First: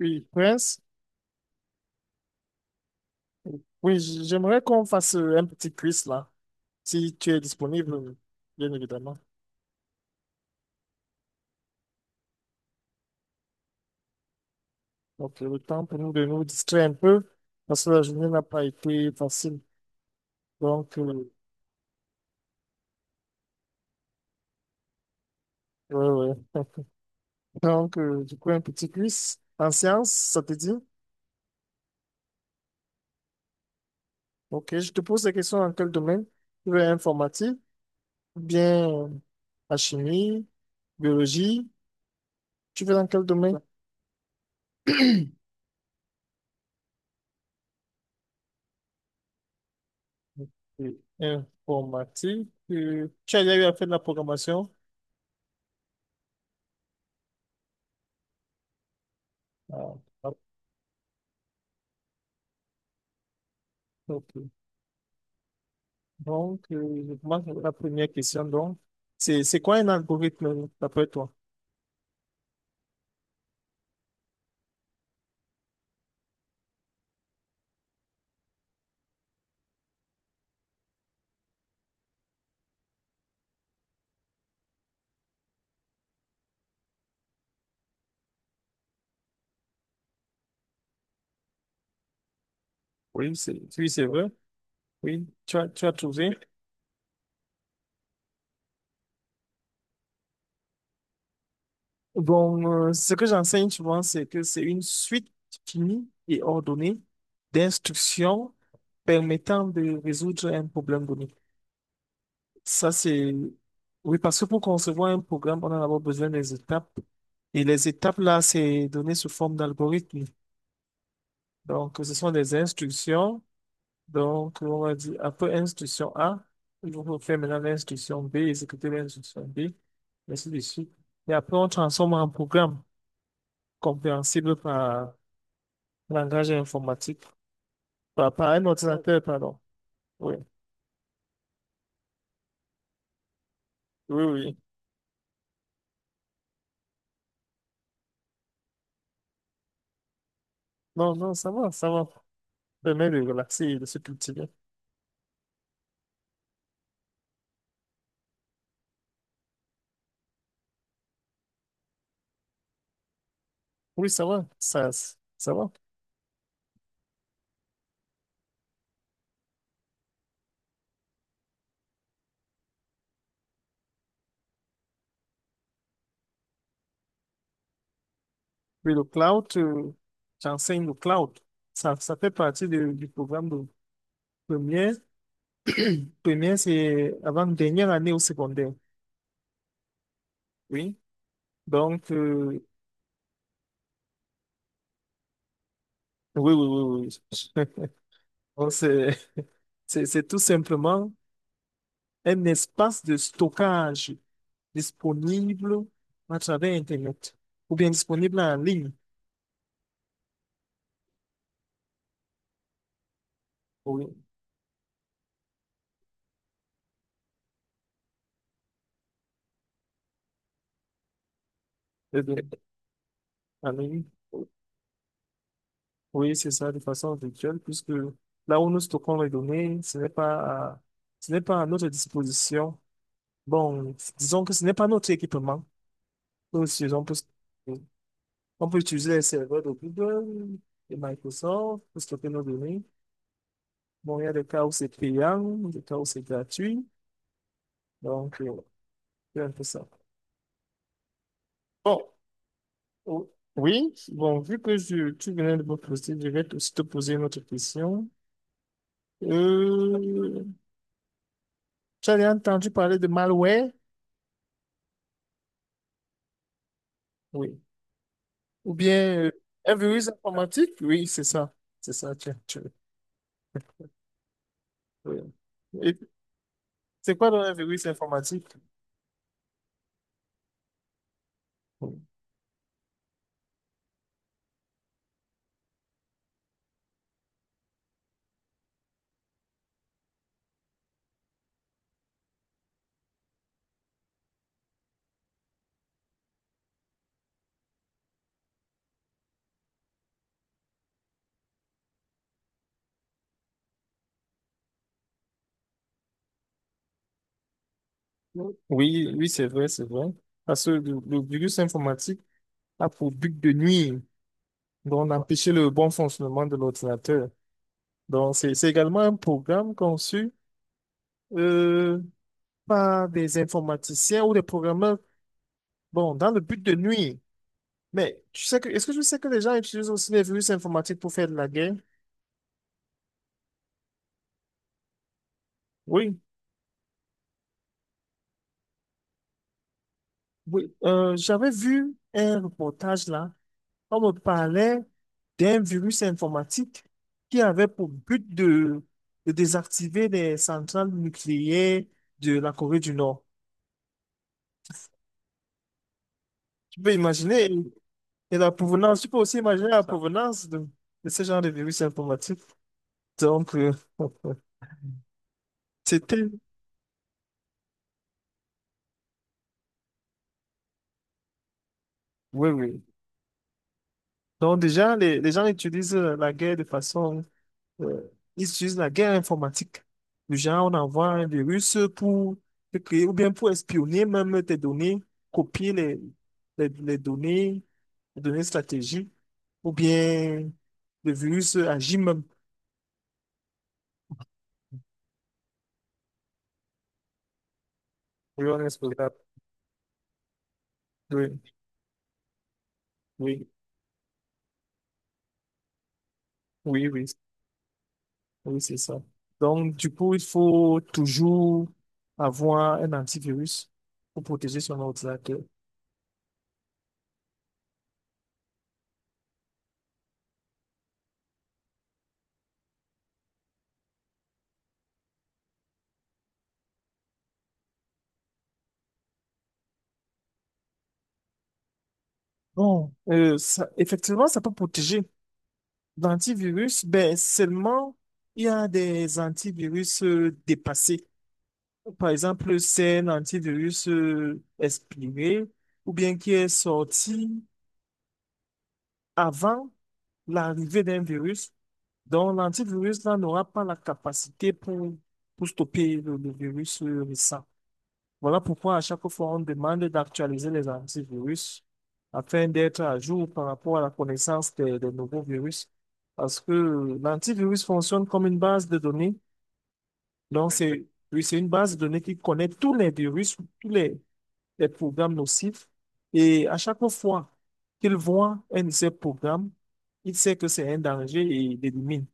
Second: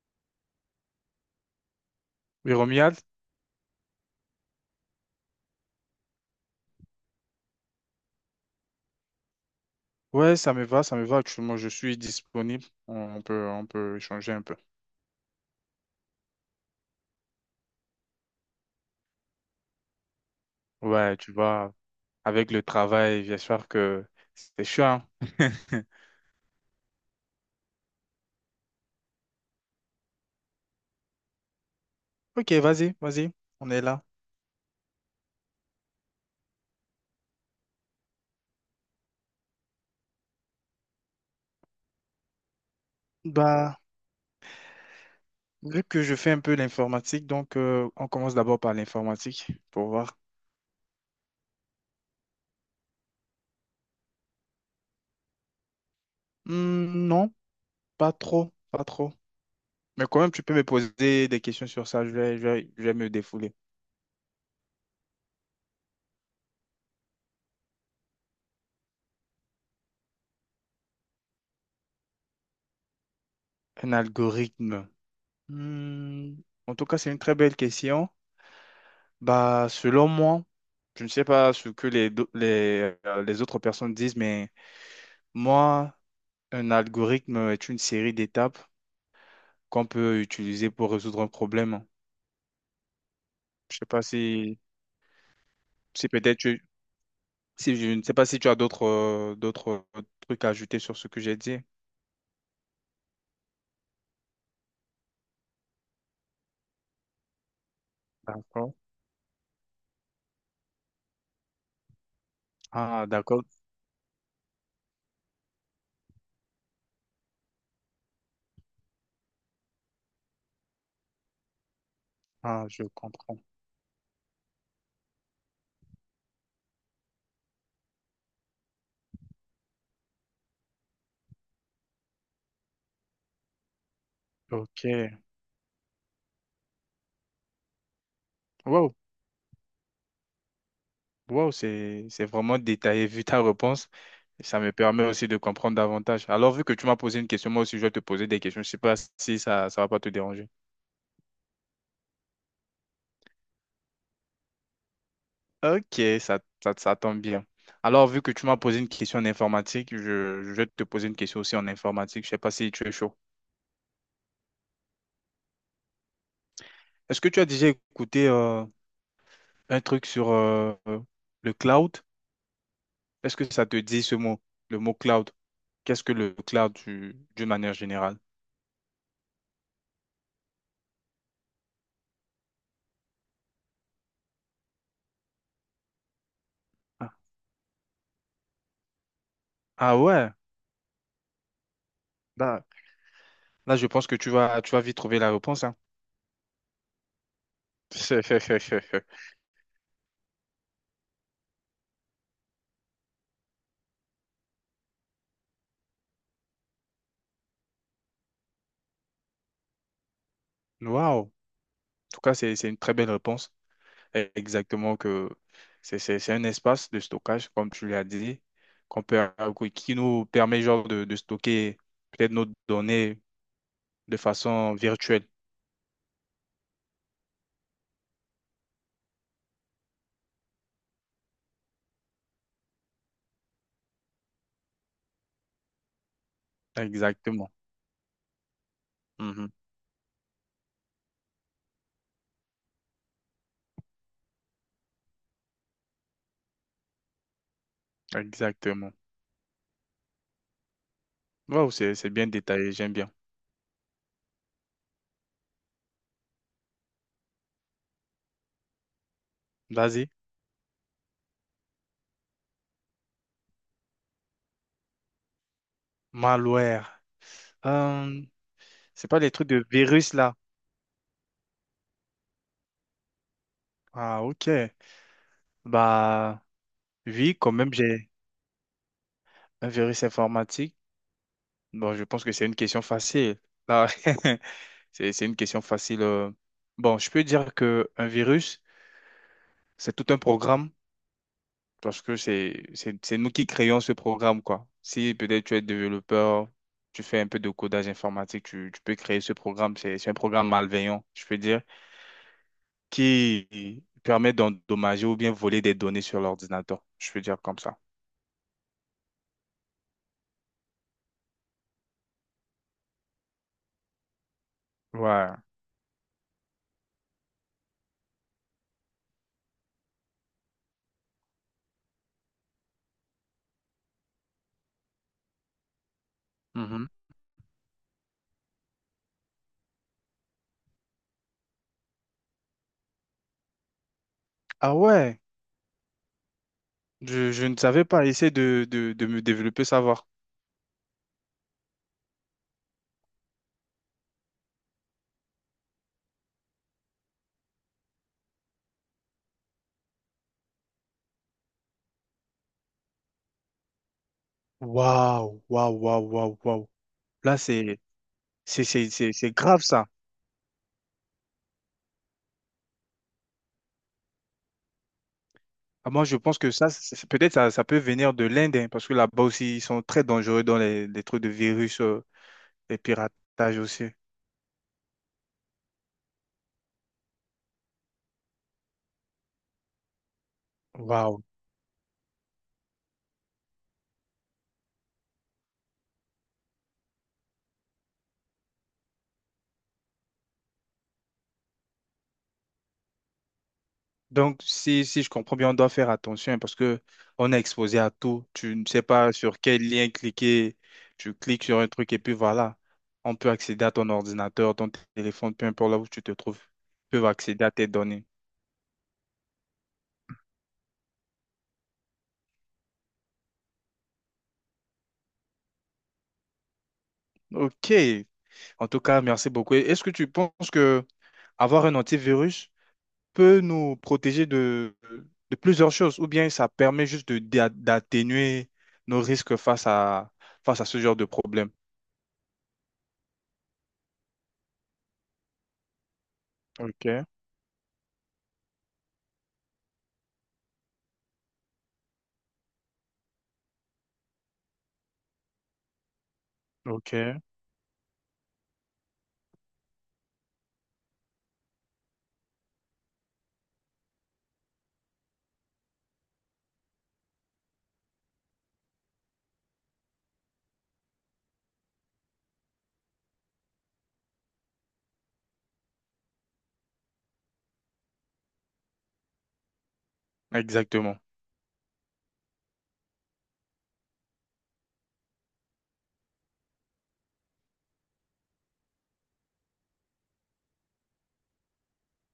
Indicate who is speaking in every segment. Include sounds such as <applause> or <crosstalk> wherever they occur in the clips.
Speaker 1: Oui, Prince.
Speaker 2: Oui, Romuald?
Speaker 1: Oui, j'aimerais qu'on fasse un petit quiz là, si tu es disponible, bien évidemment.
Speaker 2: Ouais, ça me va, ça me va. Actuellement, je suis disponible. On peut, on peut échanger un peu.
Speaker 1: Le temps pour nous de nous distraire un peu, parce que la journée n'a pas été facile. Donc,
Speaker 2: Ouais,
Speaker 1: euh,
Speaker 2: tu vois, avec le travail, bien sûr que c'est chiant. <laughs>
Speaker 1: ouais, ouais. <laughs> Un petit quiz en sciences, ça te dit?
Speaker 2: Ok, vas-y, vas-y, on est là.
Speaker 1: Ok, je te pose des questions dans quel domaine? Tu veux informatique, ou bien la chimie, biologie, tu veux dans quel domaine?
Speaker 2: Bah, vu que je fais un peu l'informatique, donc on commence d'abord par l'informatique pour voir.
Speaker 1: Ok. Informatique, tu as déjà eu à faire de la programmation?
Speaker 2: Hmm, non, pas trop, pas trop.
Speaker 1: Ah,
Speaker 2: Mais quand même,
Speaker 1: ah,
Speaker 2: tu peux me poser des questions sur ça, je vais, je vais, je vais me défouler.
Speaker 1: ok. Je commence avec la première question. Donc, c'est quoi un algorithme d'après toi?
Speaker 2: Un algorithme. Hmm, en tout cas, c'est une très belle question. Bah, selon moi, je ne sais pas ce que les autres personnes disent, mais moi, un algorithme est une série d'étapes qu'on peut utiliser pour résoudre un problème. Je sais
Speaker 1: Oui,
Speaker 2: pas
Speaker 1: c'est vrai.
Speaker 2: si,
Speaker 1: Oui, tu as
Speaker 2: si
Speaker 1: trouvé.
Speaker 2: peut-être tu- si je ne sais pas si tu as d'autres trucs à ajouter sur ce que j'ai dit.
Speaker 1: Ce que j'enseigne souvent, c'est que c'est une suite finie et ordonnée d'instructions
Speaker 2: D'accord.
Speaker 1: permettant de résoudre un problème donné. Ça,
Speaker 2: Ah,
Speaker 1: c'est...
Speaker 2: d'accord.
Speaker 1: Oui, parce que pour concevoir un programme, on a d'abord besoin des étapes. Et les étapes, là, c'est donné sous forme d'algorithme. Donc, ce sont des
Speaker 2: Ah, je comprends.
Speaker 1: instructions. Donc, on va dire, après instruction A, il faut faire maintenant l'instruction B, exécuter l'instruction B, ainsi de suite. Et après, on transforme en programme compréhensible
Speaker 2: Ok.
Speaker 1: par langage informatique, par un
Speaker 2: Wow.
Speaker 1: ordinateur, pardon. Oui,
Speaker 2: Wow, c'est vraiment détaillé vu ta réponse.
Speaker 1: oui, oui.
Speaker 2: Ça me permet aussi de comprendre davantage. Alors, vu que tu m'as posé une question, moi aussi, je vais te poser des questions. Je ne sais pas si ça va pas te déranger.
Speaker 1: Non, non, ça va, ça va. Permet de relaxer et de se cultiver.
Speaker 2: Ok, ça tombe bien. Alors, vu que tu m'as posé une question en informatique, je vais te poser une question aussi en informatique. Je ne sais pas si tu es chaud.
Speaker 1: Oui, ça va.
Speaker 2: Est-ce que tu as déjà écouté un truc sur le cloud? Est-ce que ça te dit ce mot, le mot cloud? Qu'est-ce que le cloud d'une manière générale?
Speaker 1: Oui, le cloud, j'enseigne le cloud. Ça fait partie du programme de première. Première,
Speaker 2: Ah
Speaker 1: c'est avant dernière année au secondaire.
Speaker 2: ah ouais.
Speaker 1: Oui. Donc,
Speaker 2: Bah, là, je pense que tu vas vite trouver la réponse, hein.
Speaker 1: oui, oui, oui, oui. <laughs> Donc,
Speaker 2: <laughs>
Speaker 1: c'est tout simplement un espace de stockage disponible à travers Internet ou bien disponible en ligne.
Speaker 2: Waouh! En tout cas, c'est une très belle réponse.
Speaker 1: Oui.
Speaker 2: Eh, exactement que c'est un espace de stockage, comme tu l'as dit, qu'on peut, qui nous permet genre de stocker
Speaker 1: Eh
Speaker 2: peut-être nos
Speaker 1: bien,
Speaker 2: données
Speaker 1: en ligne.
Speaker 2: de façon virtuelle.
Speaker 1: Oui, c'est ça, de façon virtuelle, puisque là où nous stockons les données, ce n'est pas à notre disposition. Bon, disons que ce n'est pas notre équipement. Nous utilisons plus-
Speaker 2: Exactement.
Speaker 1: on peut utiliser les
Speaker 2: Mhm.
Speaker 1: serveurs de Google, de Microsoft pour stocker nos données. Bon, il y a des cas où c'est payant, des cas où c'est gratuit. Donc, euh,
Speaker 2: Exactement.
Speaker 1: c'est un peu ça.
Speaker 2: Waouh, c'est
Speaker 1: Bon,
Speaker 2: c'est bien détaillé, j'aime bien.
Speaker 1: o- oui, bon, tu venais de me poser, je vais aussi te poser une autre question.
Speaker 2: Vas-y.
Speaker 1: Euh, tu as déjà entendu parler de malware?
Speaker 2: Malware.
Speaker 1: Oui.
Speaker 2: Euh,
Speaker 1: Ou
Speaker 2: c'est
Speaker 1: bien
Speaker 2: pas les trucs de
Speaker 1: un virus
Speaker 2: virus là.
Speaker 1: informatique? Oui, c'est ça. C'est ça,
Speaker 2: Ah, ok.
Speaker 1: oui. Et
Speaker 2: Bah,
Speaker 1: c'est quoi
Speaker 2: oui,
Speaker 1: donc, un
Speaker 2: quand même,
Speaker 1: virus
Speaker 2: j'ai.
Speaker 1: informatique?
Speaker 2: Un virus informatique? Bon, je pense que c'est une question facile. Là, <laughs> c'est une question facile. Bon, je peux dire que un virus, c'est tout un programme parce que c'est nous qui créons ce programme, quoi. Si peut-être tu es développeur, tu fais un peu de codage informatique, tu peux créer ce programme. C'est un programme malveillant, je peux dire, qui permet d'endommager ou bien voler des données sur l'ordinateur. Je peux dire comme ça.
Speaker 1: Oui, oui, oui, c'est vrai, c'est vrai. Parce que le virus informatique a pour but de nuire, donc
Speaker 2: Ouais.
Speaker 1: d'empêcher le bon fonctionnement de l'ordinateur. Donc, c'est également un programme conçu euh, par des informaticiens ou des programmeurs, bon, dans le but de
Speaker 2: Mhm.
Speaker 1: nuire. Mais tu sais que, est-ce que je sais que les gens utilisent aussi les virus informatiques pour faire de la guerre?
Speaker 2: Ah ouais,
Speaker 1: Oui,
Speaker 2: je ne savais pas. Essayer de me développer, savoir.
Speaker 1: oui. J'avais vu un reportage là, on me parlait d'un virus informatique qui avait pour but de désactiver les centrales nucléaires de la Corée du Nord.
Speaker 2: Waouh, waouh, waouh, waouh, waouh.
Speaker 1: Tu peux
Speaker 2: Là,
Speaker 1: imaginer. Et la
Speaker 2: c'est,
Speaker 1: provenance, tu
Speaker 2: c'est
Speaker 1: peux
Speaker 2: c'est
Speaker 1: aussi
Speaker 2: grave
Speaker 1: imaginer la
Speaker 2: ça.
Speaker 1: provenance de ce genre de virus informatique. Donc, euh, <laughs>
Speaker 2: Ah, moi, je
Speaker 1: c'était,
Speaker 2: pense que ça, peut-être ça, ça peut venir de l'Inde, hein, parce que là-bas aussi, ils sont très dangereux dans les trucs de virus,
Speaker 1: oui,
Speaker 2: les
Speaker 1: oui.
Speaker 2: piratages aussi.
Speaker 1: Donc, déjà, les gens utilisent la guerre de façon, euh, ils utilisent la guerre informatique. Le genre, on envoie
Speaker 2: Waouh.
Speaker 1: un virus pour te créer ou bien pour espionner même tes données, copier les, les données, les données stratégiques, ou bien le virus agit même.
Speaker 2: Donc, si, si je comprends bien, on doit faire attention, hein, parce que on est exposé à tout.
Speaker 1: Oui,
Speaker 2: Tu
Speaker 1: on
Speaker 2: ne
Speaker 1: est
Speaker 2: sais
Speaker 1: sur ça.
Speaker 2: pas sur quel lien cliquer. Tu
Speaker 1: Oui,
Speaker 2: cliques sur un truc et puis voilà. On peut
Speaker 1: oui,
Speaker 2: accéder à ton ordinateur, ton téléphone, peu importe là où tu te trouves.
Speaker 1: oui,
Speaker 2: Ils
Speaker 1: oui.
Speaker 2: peuvent accéder à tes données.
Speaker 1: Oui, c'est ça. Donc, du coup, il faut toujours avoir un antivirus pour protéger son ordinateur.
Speaker 2: Ok. En tout cas, merci beaucoup. Et est-ce que tu penses que avoir un antivirus peut nous protéger de plusieurs choses, ou bien ça permet juste de, d'atténuer nos risques face à, face à ce genre de problème?
Speaker 1: Ça, effectivement, ça peut protéger.
Speaker 2: Ok,
Speaker 1: L'antivirus, ben, seulement, il y a des antivirus dépassés. Par exemple, c'est un antivirus expiré ou bien qui est
Speaker 2: ok,
Speaker 1: sorti avant l'arrivée d'un virus. Donc, l'antivirus là n'aura pas la capacité pour stopper le virus récent. Voilà pourquoi à chaque fois, on demande d'actualiser les antivirus afin d'être à jour par rapport à la connaissance des nouveaux virus. Parce que l'antivirus fonctionne comme une base de données. Donc, c'est,
Speaker 2: exactement.
Speaker 1: oui, c'est une base de données qui connaît tous les virus, les programmes nocifs. Et à chaque fois qu'il voit un de ces programmes, il sait que c'est un danger et il l'élimine.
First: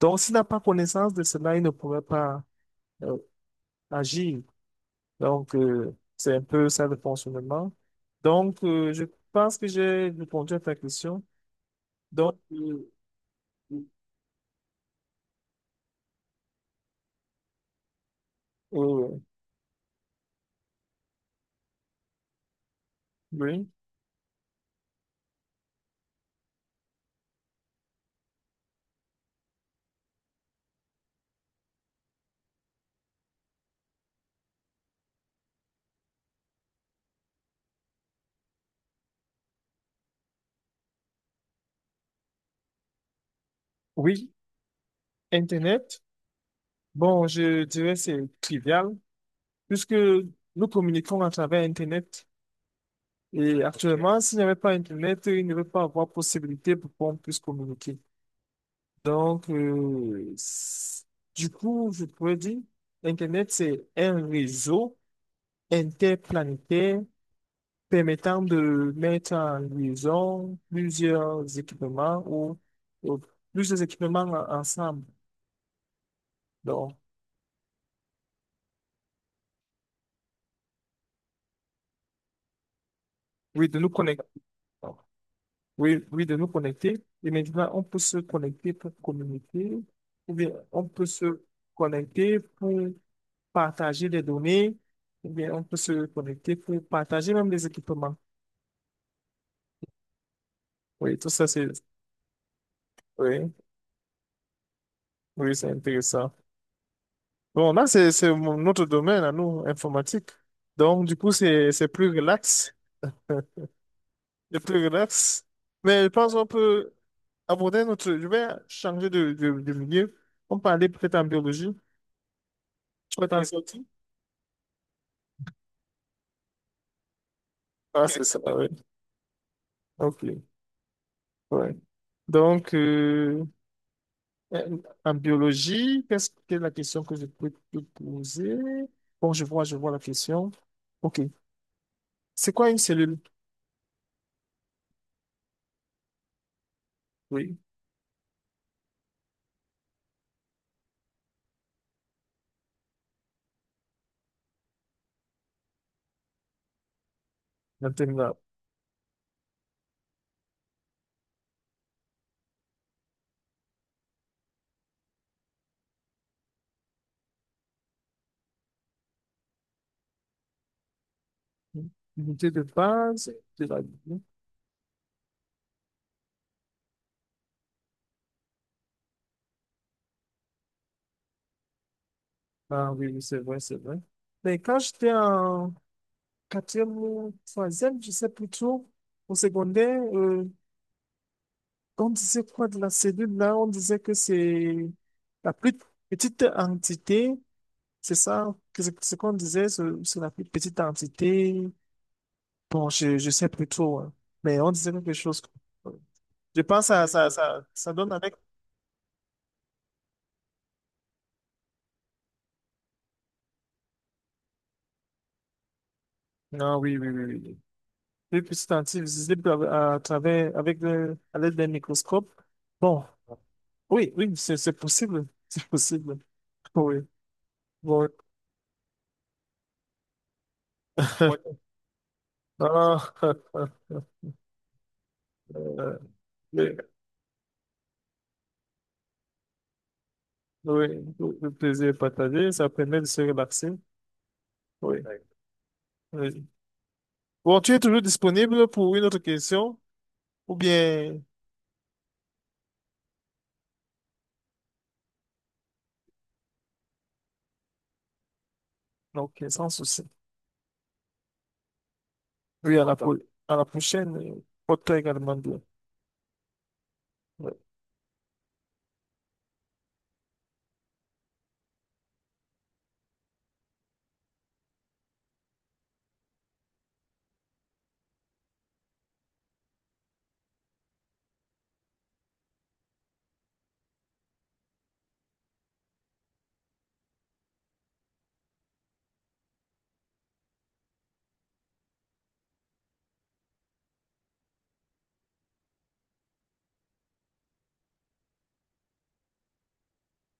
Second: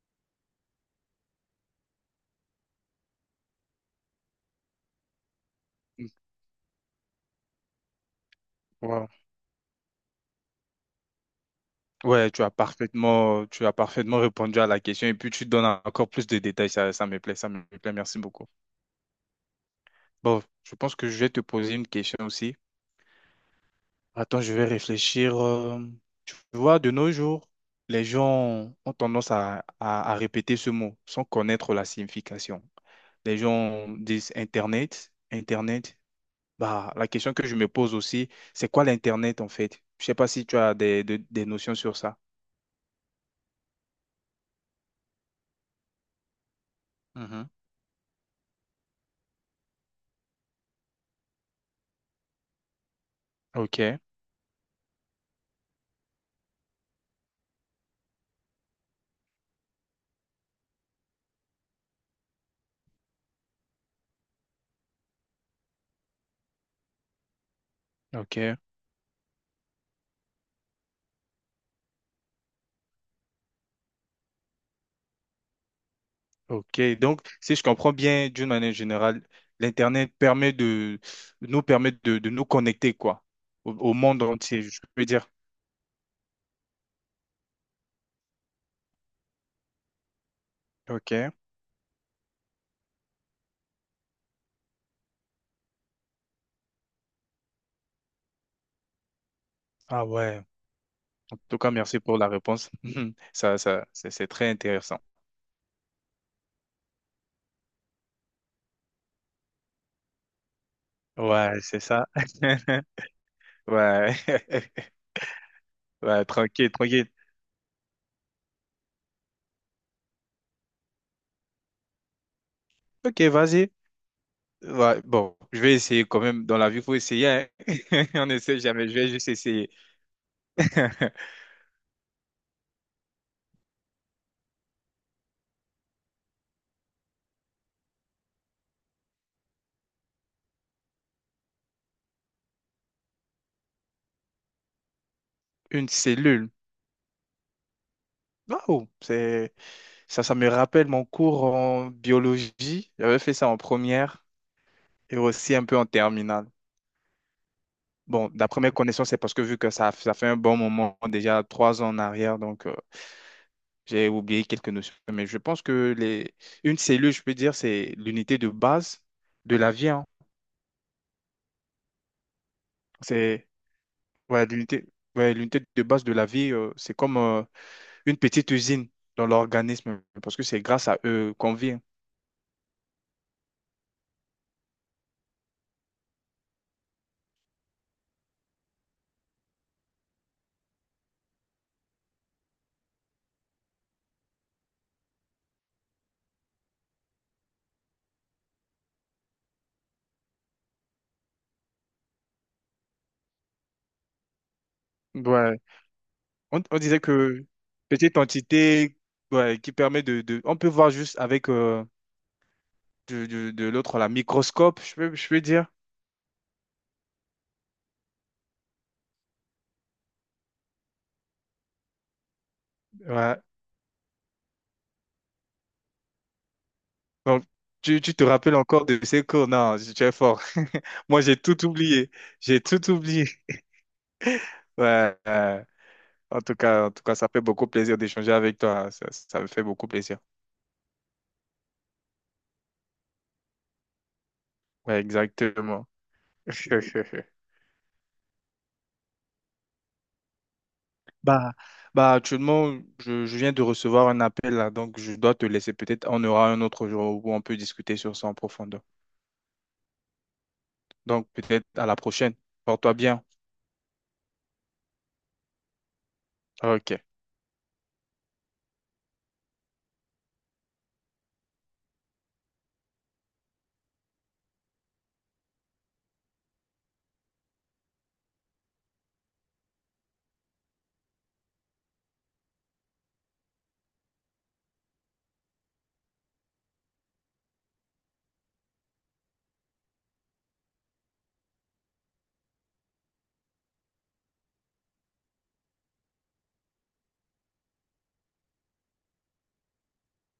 Speaker 1: Donc, s'il n'a pas connaissance de cela, il ne pourrait pas euh, agir. C'est un peu ça le fonctionnement. Je
Speaker 2: Wow.
Speaker 1: pense que j'ai répondu à ta question.
Speaker 2: Ouais,
Speaker 1: Donc, euh,
Speaker 2: tu as
Speaker 1: euh,
Speaker 2: parfaitement répondu à la question et puis tu donnes encore plus de détails. Ça me plaît, ça me plaît. Merci beaucoup.
Speaker 1: oui,
Speaker 2: Bon, je pense que je vais te poser une question aussi.
Speaker 1: oui.
Speaker 2: Attends, je vais réfléchir. Tu vois, de nos jours, les gens ont tendance à, à répéter ce mot sans connaître la signification. Les gens disent Internet, Internet. Bah, la question que je me pose aussi, c'est quoi l'Internet en fait? Je sais pas si tu as des, des notions sur ça.
Speaker 1: Oui, Internet. Bon,
Speaker 2: Mhm.
Speaker 1: je dirais c'est trivial, puisque nous communiquons à travers Internet. Et
Speaker 2: Ok,
Speaker 1: actuellement, s'il n'y avait pas Internet, il ne va pas avoir possibilité pour qu'on puisse communiquer. Donc, euh, c- du coup, je pourrais dire, Internet, c'est un réseau interplanétaire
Speaker 2: ok,
Speaker 1: permettant de mettre en liaison plusieurs équipements ou plusieurs équipements ensemble.
Speaker 2: ok.
Speaker 1: Donc,
Speaker 2: Donc, si je comprends bien, d'une manière générale, l'Internet permet de nous connecter quoi,
Speaker 1: oui,
Speaker 2: au,
Speaker 1: de nous
Speaker 2: au monde
Speaker 1: connecter.
Speaker 2: entier, je peux dire.
Speaker 1: Oui, oui, de nous connecter. Et maintenant, on peut se connecter pour communiquer, ou bien on peut
Speaker 2: Ok.
Speaker 1: se connecter pour partager des données, ou bien on peut se connecter pour partager même des équipements.
Speaker 2: Ah ouais.
Speaker 1: Oui, tout
Speaker 2: En
Speaker 1: ça,
Speaker 2: tout
Speaker 1: c'est,
Speaker 2: cas, merci pour la réponse. <laughs>
Speaker 1: oui,
Speaker 2: Ça, c'est très intéressant.
Speaker 1: oui, c'est intéressant. Bon, là, c'est, notre domaine à nous, informatique. Donc, du coup,
Speaker 2: Ouais, c'est
Speaker 1: c'est
Speaker 2: ça.
Speaker 1: plus relax.
Speaker 2: <laughs>
Speaker 1: <laughs>
Speaker 2: Ouais.
Speaker 1: C'est plus
Speaker 2: <laughs>
Speaker 1: relax. Mais je
Speaker 2: Ouais,
Speaker 1: pense qu'on
Speaker 2: tranquille,
Speaker 1: peut
Speaker 2: tranquille.
Speaker 1: aborder notre. Je vais changer de milieu. On peut aller peut-être en biologie. Tu
Speaker 2: Ok,
Speaker 1: peux t'en
Speaker 2: vas-y.
Speaker 1: sortir?
Speaker 2: Ouais, bon, je vais essayer quand même. Dans la vie, il faut essayer, hein. <laughs>
Speaker 1: Ah, c'est
Speaker 2: On
Speaker 1: ça,
Speaker 2: n'essaie
Speaker 1: oui.
Speaker 2: jamais. Je vais juste essayer.
Speaker 1: OK.
Speaker 2: <laughs>
Speaker 1: Ouais. Donc, euh, en biologie, qu'est-ce que la question que je peux te poser? Bon, je vois la question. OK. C'est quoi une cellule?
Speaker 2: Une cellule.
Speaker 1: Oui,
Speaker 2: Waouh, c'est ça, ça me rappelle mon cours en biologie. J'avais fait ça en première et aussi un peu en terminale.
Speaker 1: la
Speaker 2: Bon,
Speaker 1: terminale.
Speaker 2: d'après mes connaissances, c'est parce que vu que ça fait un bon moment, déjà 3 ans en arrière, donc. J'ai oublié quelques notions, mais je pense que les... une cellule, je peux dire, c'est l'unité de base de la vie, hein.
Speaker 1: L'unité de base
Speaker 2: C'est
Speaker 1: de la vie.
Speaker 2: ouais, l'unité ouais, l'unité de base de la vie, c'est comme une petite usine dans l'organisme, parce que c'est grâce à eux qu'on vit, hein.
Speaker 1: Ah oui, oui c'est vrai, c'est vrai. Mais quand j'étais en quatrième ou troisième, je sais plutôt au secondaire, on disait quoi de la cellule là? On disait que c'est la plus petite entité, c'est ça, que c'est ce qu'on disait, c'est la plus petite entité. Bon, je sais plus trop, hein. Mais on disait quelque chose.
Speaker 2: Ouais.
Speaker 1: Je
Speaker 2: On
Speaker 1: pense que
Speaker 2: disait que
Speaker 1: ça donne
Speaker 2: petite
Speaker 1: avec.
Speaker 2: entité ouais, qui permet de, on peut voir juste avec de, de l'autre, la microscope, je peux dire.
Speaker 1: Ah oui, oui, oui, oui. Plus petite entité visible à travers, avec le, à l'aide d'un microscope. Bon.
Speaker 2: Ouais.
Speaker 1: Oui, oui, c'est possible. <laughs> C'est possible. Oui,
Speaker 2: Bon, tu,
Speaker 1: oui.
Speaker 2: tu te rappelles encore de ces cours? Non, tu es fort. <laughs> Moi, j'ai
Speaker 1: Oui.
Speaker 2: tout oublié. J'ai tout
Speaker 1: Ah,
Speaker 2: oublié. <laughs>
Speaker 1: <laughs>
Speaker 2: Ouais,
Speaker 1: oui,
Speaker 2: en tout cas, ça fait beaucoup plaisir d'échanger avec toi. Ça me fait beaucoup plaisir.
Speaker 1: oui, le plaisir est partagé, ça permet de se relaxer.
Speaker 2: Ouais,
Speaker 1: Oui,
Speaker 2: exactement.
Speaker 1: oui.
Speaker 2: <laughs>
Speaker 1: Bon, tu es toujours disponible pour une autre question ou bien...
Speaker 2: Bah, bah, actuellement, je viens de recevoir un appel là, donc je dois te laisser. Peut-être on aura un autre jour où on peut discuter sur ça en profondeur.
Speaker 1: Ok, sans souci.
Speaker 2: Donc, peut-être à la prochaine.
Speaker 1: Oui,
Speaker 2: Porte-toi bien.
Speaker 1: à la prochaine. Porte-toi également bien.
Speaker 2: Ok.
Speaker 1: Oui.